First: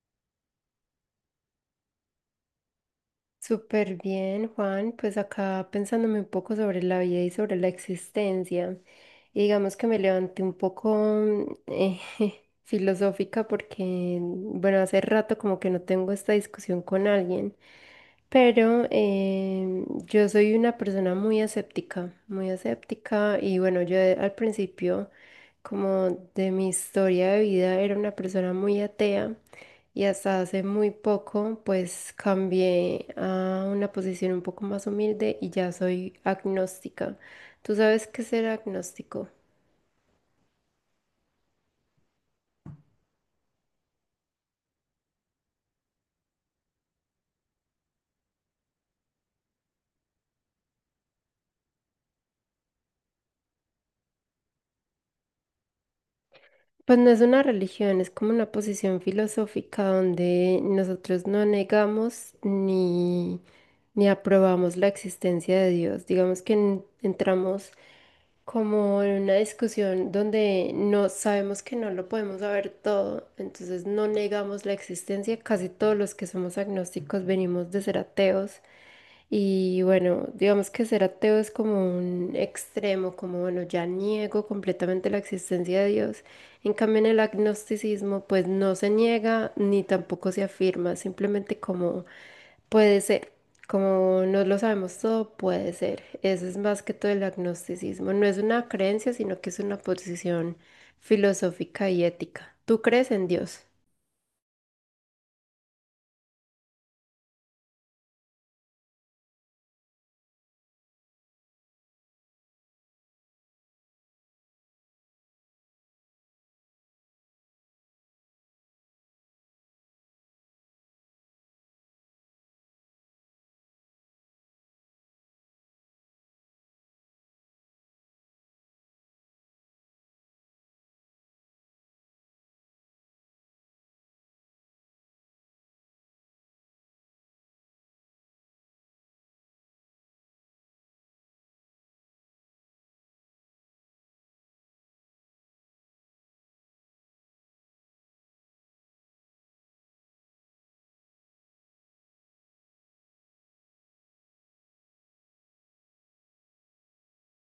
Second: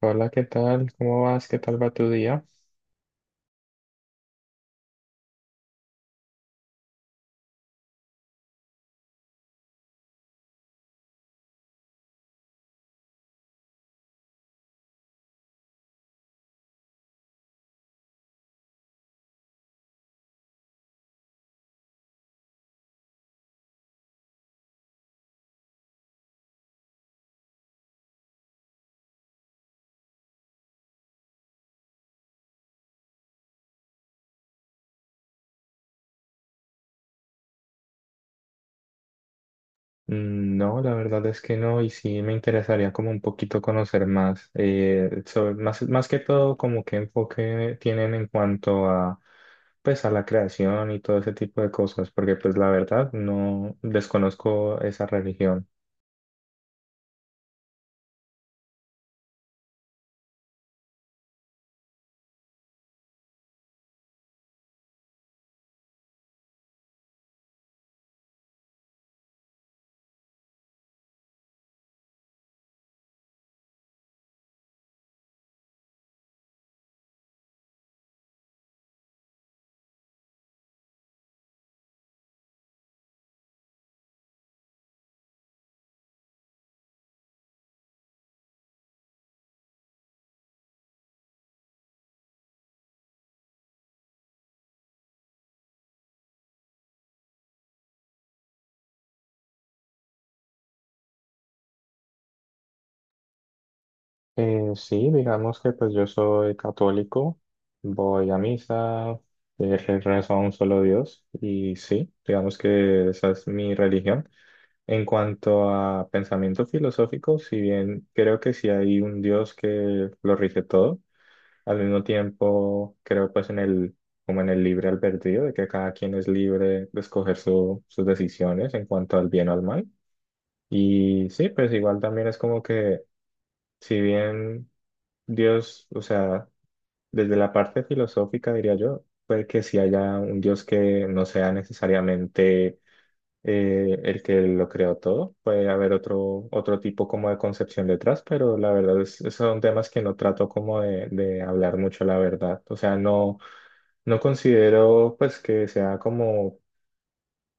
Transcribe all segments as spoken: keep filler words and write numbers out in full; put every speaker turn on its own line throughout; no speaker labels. Hola, ¿qué tal? ¿Cómo vas? ¿Qué tal va tu día?
Súper bien, Juan. Pues acá pensándome un poco sobre la vida y sobre la existencia. Y digamos que me levanté un poco mm, eh, filosófica porque, bueno, hace rato como que no tengo esta discusión con alguien. Pero eh, yo soy una persona muy aséptica, muy aséptica. Y bueno, yo eh, al principio, como de mi historia de vida, era una persona muy atea. Y hasta hace muy poco, pues cambié a una posición un poco más humilde y ya soy agnóstica. ¿Tú sabes qué es ser agnóstico?
Mm, no, la verdad es que no, y sí me interesaría como un poquito conocer más, eh, sobre, más, más que todo como qué enfoque tienen en cuanto a, pues a la creación y todo ese tipo de cosas, porque pues la verdad no desconozco esa religión.
Pues no es una religión, es como una posición filosófica donde nosotros no negamos ni, ni aprobamos la existencia de Dios. Digamos que en- entramos como en una discusión donde no sabemos que no lo podemos saber todo, entonces no negamos la existencia. Casi todos los que somos agnósticos venimos de ser ateos y bueno, digamos que ser ateo es como un extremo, como bueno, ya niego completamente la existencia de Dios. En cambio, en el agnosticismo, pues no se niega ni tampoco se afirma, simplemente como puede ser, como no lo sabemos todo, puede ser. Eso es más que todo el agnosticismo. No es una creencia, sino que es una posición filosófica y ética. ¿Tú crees en Dios?
Eh, sí, digamos que pues yo soy católico, voy a misa, eh, rezo a un solo Dios, y sí, digamos que esa es mi religión. En cuanto a pensamiento filosófico, si bien creo que sí hay un Dios que lo rige todo, al mismo tiempo creo pues en el, como en el libre albedrío, de que cada quien es libre de escoger su- sus decisiones en cuanto al bien o al mal. Y sí, pues igual también es como que si bien Dios, o sea, desde la parte filosófica diría yo, puede que sí haya un Dios que no sea necesariamente eh, el que lo creó todo. Puede haber otro, otro tipo como de concepción detrás, pero la verdad es, son temas que no trato como de, de hablar mucho, la verdad. O sea, no, no considero pues que sea como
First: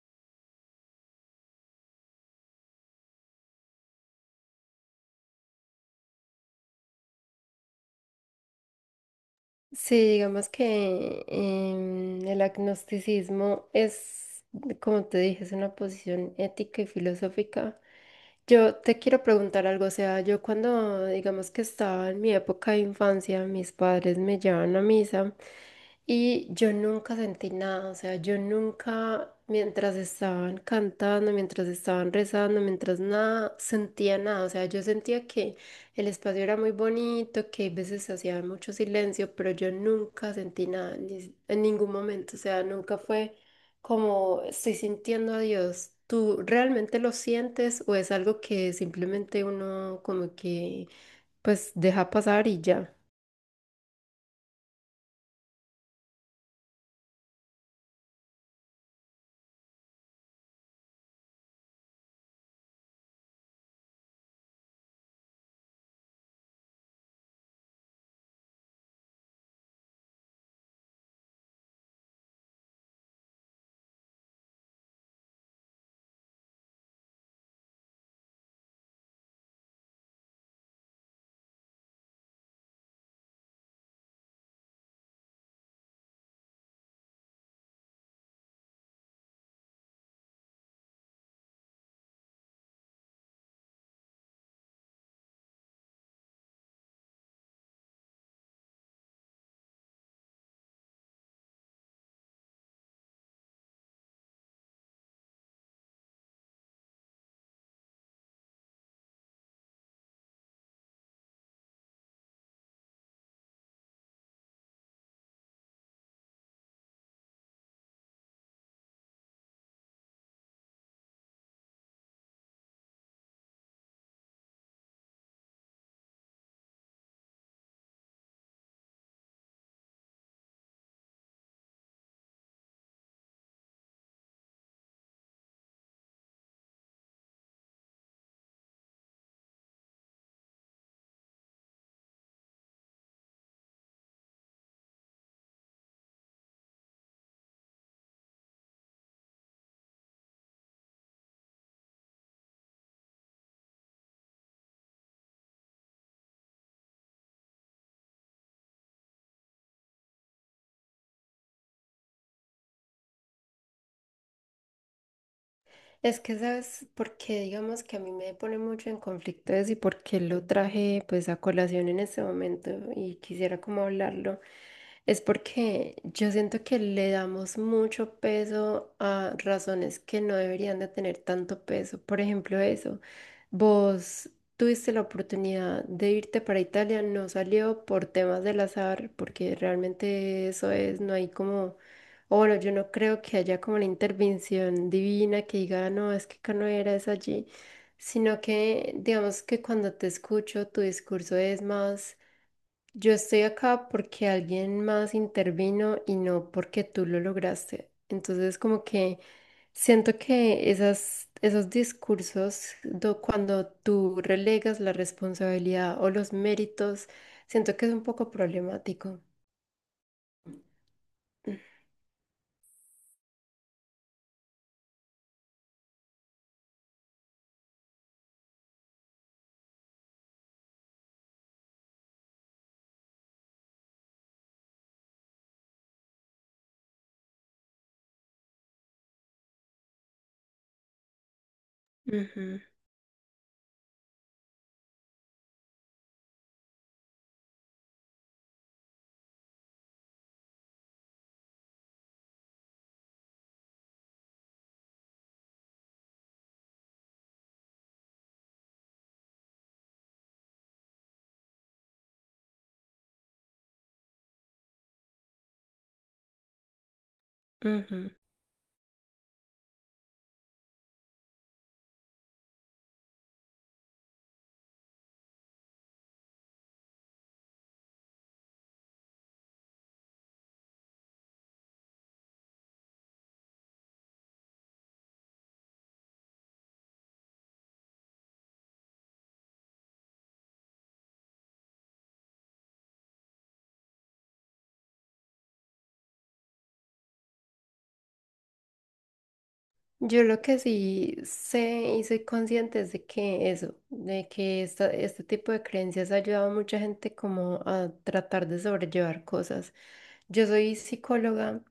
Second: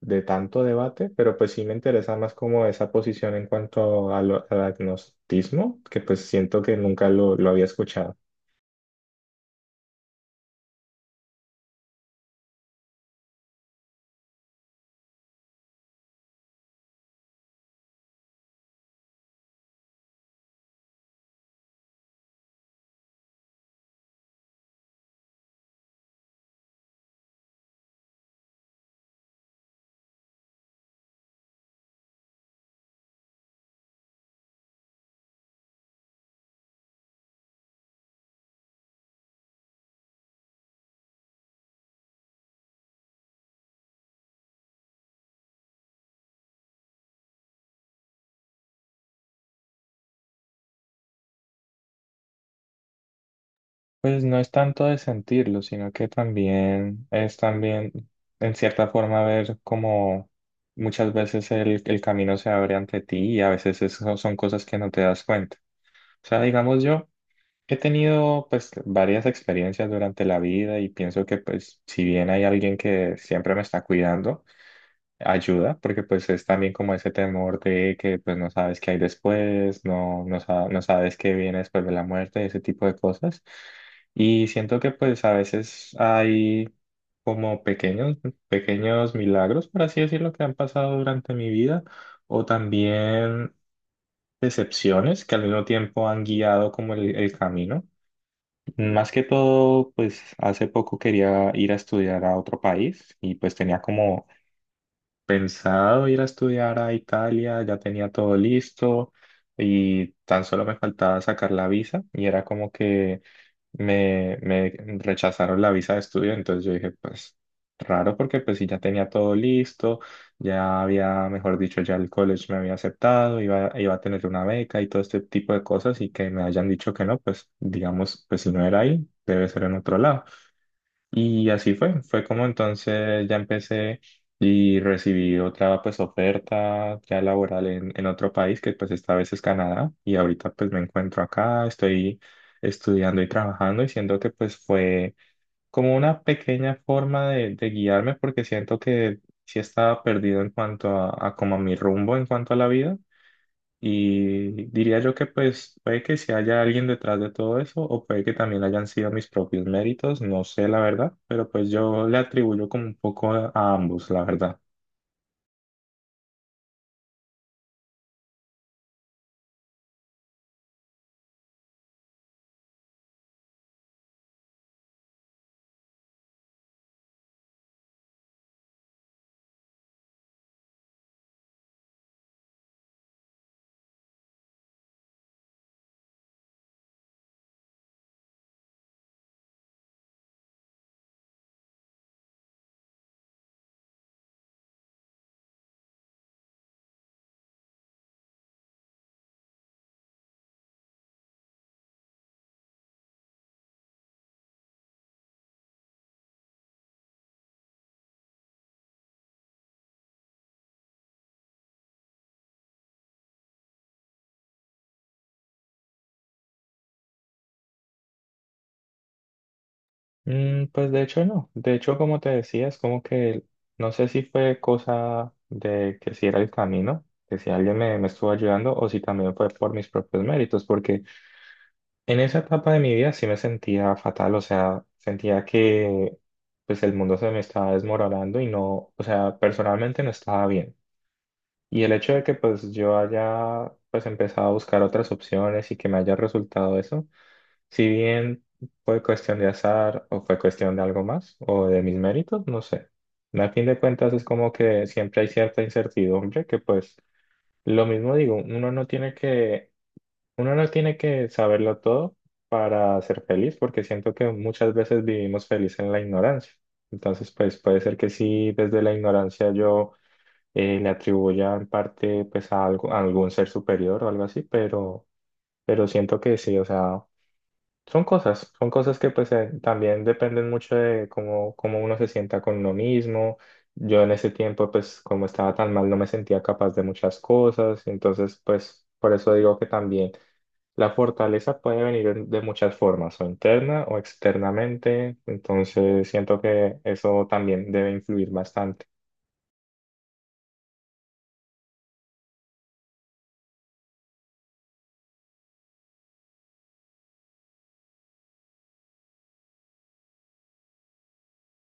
de tanto debate, pero pues sí me interesa más como esa posición en cuanto a lo- al agnosticismo, que pues siento que nunca lo, lo había escuchado.
Sí, digamos que em, el agnosticismo es, como te dije, es una posición ética y filosófica. Yo te quiero preguntar algo, o sea, yo cuando, digamos que estaba en mi época de infancia, mis padres me llevaban a misa y yo nunca sentí nada, o sea, yo nunca, mientras estaban cantando, mientras estaban rezando, mientras nada, sentía nada, o sea, yo sentía que el espacio era muy bonito, que a veces hacía mucho silencio, pero yo nunca sentí nada, ni- en ningún momento. O sea, nunca fue como estoy sintiendo a Dios. ¿Tú realmente lo sientes o es algo que simplemente uno como que pues deja pasar y ya?
Pues no es tanto de sentirlo, sino que también es también, en cierta forma, ver cómo muchas veces el, el camino se abre ante ti y a veces eso son cosas que no te das cuenta. O sea, digamos yo he tenido pues varias experiencias durante la vida y pienso que pues si bien hay alguien que siempre me está cuidando, ayuda, porque pues es también como ese temor de que pues no sabes qué hay después, no, no, sa- no sabes qué viene después de la muerte, ese tipo de cosas. Y siento que pues a veces hay como pequeños, pequeños milagros, por así decirlo, que han pasado durante mi vida, o también decepciones que al mismo tiempo han guiado como el, el camino. Más que todo, pues hace poco quería ir a estudiar a otro país y pues tenía como pensado ir a estudiar a Italia, ya tenía todo listo y tan solo me faltaba sacar la visa y era como que me, me rechazaron la visa de estudio, entonces yo dije, pues raro porque pues sí, ya tenía todo listo, ya había, mejor dicho, ya el college me había aceptado, iba, iba a tener una beca y todo este tipo de cosas y que me hayan dicho que no, pues digamos, pues si no era ahí, debe ser en otro lado. Y así fue, fue como entonces ya empecé y recibí otra pues oferta ya laboral en, en otro país que pues esta vez es Canadá y ahorita pues me encuentro acá, estoy estudiando y trabajando y siento que pues fue como una pequeña forma de, de guiarme porque siento que sí estaba perdido en cuanto a, a como a mi rumbo en cuanto a la vida y diría yo que pues puede que si haya alguien detrás de todo eso o puede que también hayan sido mis propios méritos, no sé la verdad, pero pues yo le atribuyo como un poco a a ambos, la verdad.
Es que sabes porque digamos que a mí me pone mucho en conflicto eso y por qué lo traje pues a colación en este momento y quisiera como hablarlo. Es porque yo siento que le damos mucho peso a razones que no deberían de tener tanto peso. Por ejemplo, eso, vos tuviste la oportunidad de irte para Italia, no salió por temas del azar, porque realmente eso es, no hay como o bueno, yo no creo que haya como la intervención divina que diga, no, es que acá no era, es allí, sino que digamos que cuando te escucho tu discurso es más, yo estoy acá porque alguien más intervino y no porque tú lo lograste. Entonces como que siento que esas, esos discursos, do- cuando tú relegas la responsabilidad o los méritos, siento que es un poco problemático.
Mm, pues de hecho no, de hecho como te decía, es como que no sé si fue cosa de que si era el camino, que si alguien me, me estuvo ayudando o si también fue por mis propios méritos, porque en esa etapa de mi vida sí me sentía fatal, o sea, sentía que pues el mundo se me estaba desmoronando y no, o sea, personalmente no estaba bien. Y el hecho de que
Ujú,
pues yo haya pues empezado a buscar otras opciones y que me haya resultado eso, si bien fue cuestión de azar o fue cuestión de algo más o de mis méritos, no sé. Al fin de cuentas es como que siempre hay cierta incertidumbre que pues lo mismo digo, uno no tiene que uno no tiene que saberlo todo para ser feliz, porque siento que muchas veces vivimos feliz en la ignorancia. Entonces, pues puede ser que
ujú.
sí, desde la ignorancia yo eh, le atribuya en parte pues a, algo, a algún ser superior o algo así, pero, pero siento que sí, o sea, son cosas, son cosas que pues eh, también dependen mucho de cómo, cómo uno se sienta con uno mismo. Yo en ese tiempo, pues como estaba tan mal, no me sentía capaz de muchas cosas, entonces pues por eso digo que también. La fortaleza puede venir de muchas formas, o interna o externamente, entonces siento que eso también debe influir bastante.
Yo lo que sí sé y soy consciente es de que eso, de que esta- este tipo de creencias ha ayudado a mucha gente como a tratar de sobrellevar cosas. Yo soy psicóloga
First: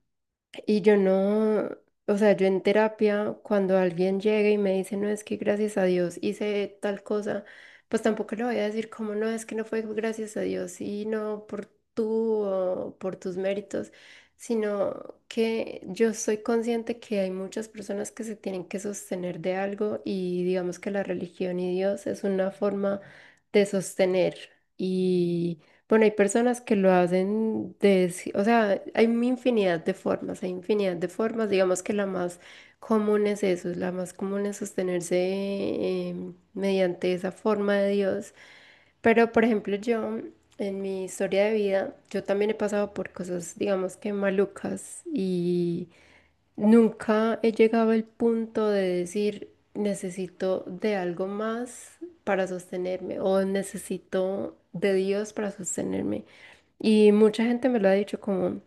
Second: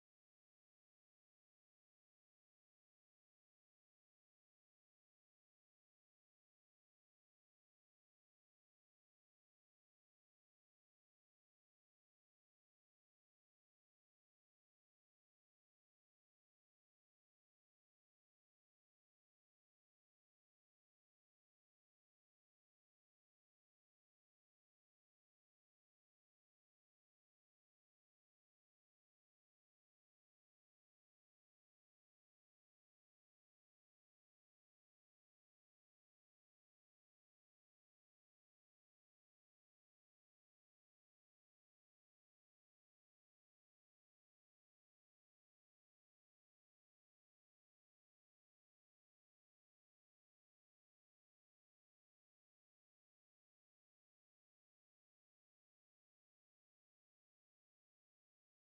y yo no, o sea, yo en terapia, cuando alguien llega y me dice, no, es que gracias a Dios hice tal cosa, pues tampoco le voy a decir como, no, es que no fue gracias a Dios, sino por tú o por tus méritos, sino que yo soy consciente que hay muchas personas que se tienen que sostener de algo y digamos que la religión y Dios es una forma de sostener. Bueno, hay personas que lo hacen de, ci- o sea, hay una infinidad de formas, hay infinidad de formas, digamos que la más común es eso, la más común es sostenerse em, mediante esa forma de Dios. Pero, por ejemplo, yo, en mi historia de vida, yo también he pasado por cosas, digamos que malucas y nunca he llegado al punto de decir necesito de algo más para sostenerme o necesito de Dios para sostenerme. Y mucha gente me lo ha dicho como...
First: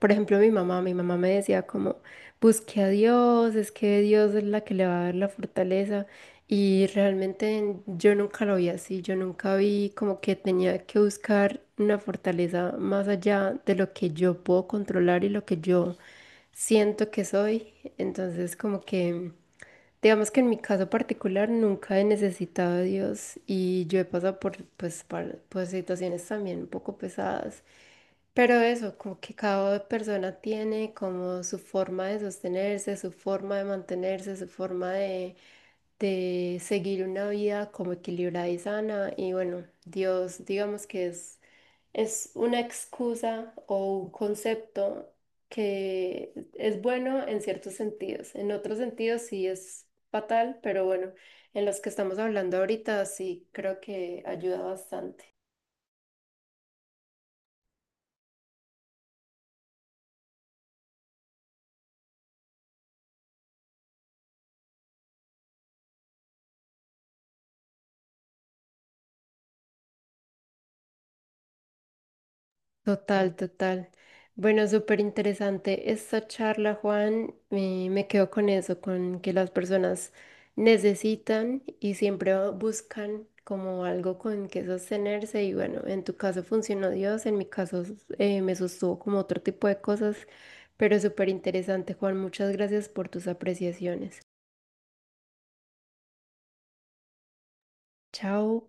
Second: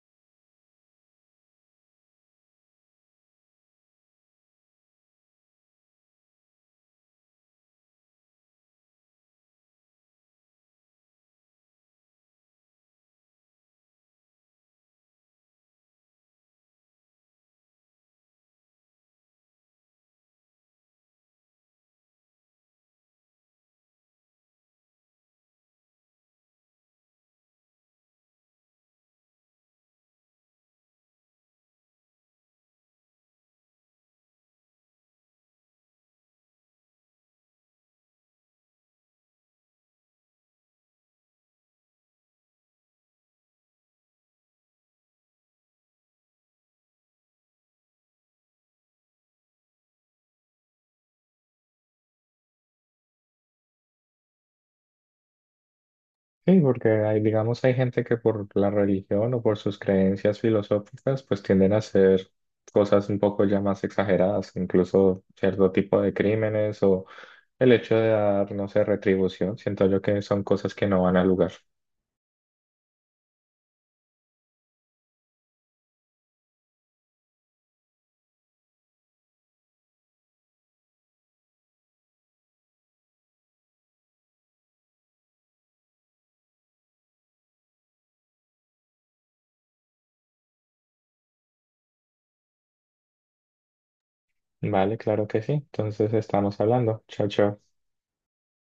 Por ejemplo, mi mamá, mi mamá me decía como, busque a Dios, es que Dios es la que le va a dar la fortaleza. Y realmente yo nunca lo vi así, yo nunca vi como que tenía que buscar una fortaleza más allá de lo que yo puedo controlar y lo que yo siento que soy. Entonces, como que, digamos que en mi caso particular nunca he necesitado a Dios y yo he pasado por, pues, par- por situaciones también un poco pesadas. Pero eso, como que cada persona tiene como su forma de sostenerse, su forma de mantenerse, su forma de, de seguir una vida como equilibrada y sana. Y bueno, Dios, digamos que es, es una excusa o un concepto que es bueno en ciertos sentidos. En otros sentidos sí es fatal, pero bueno, en los que estamos hablando ahorita sí creo que ayuda bastante.
Sí, porque hay, digamos, hay gente que por la religión o por sus creencias filosóficas, pues tienden a hacer cosas un poco ya más exageradas, incluso cierto tipo de crímenes o el hecho de dar, no sé, retribución. Siento yo que son cosas que no van al lugar.
Total, total. Bueno, súper interesante esta charla, Juan. Me, me quedo con eso, con que las personas necesitan y siempre buscan como algo con que sostenerse. Y bueno, en tu caso funcionó Dios, en mi caso eh, me sostuvo como otro tipo de cosas, pero súper interesante, Juan. Muchas gracias por tus apreciaciones.
Vale, claro que sí. Entonces estamos hablando. Chao, chao.
Chao.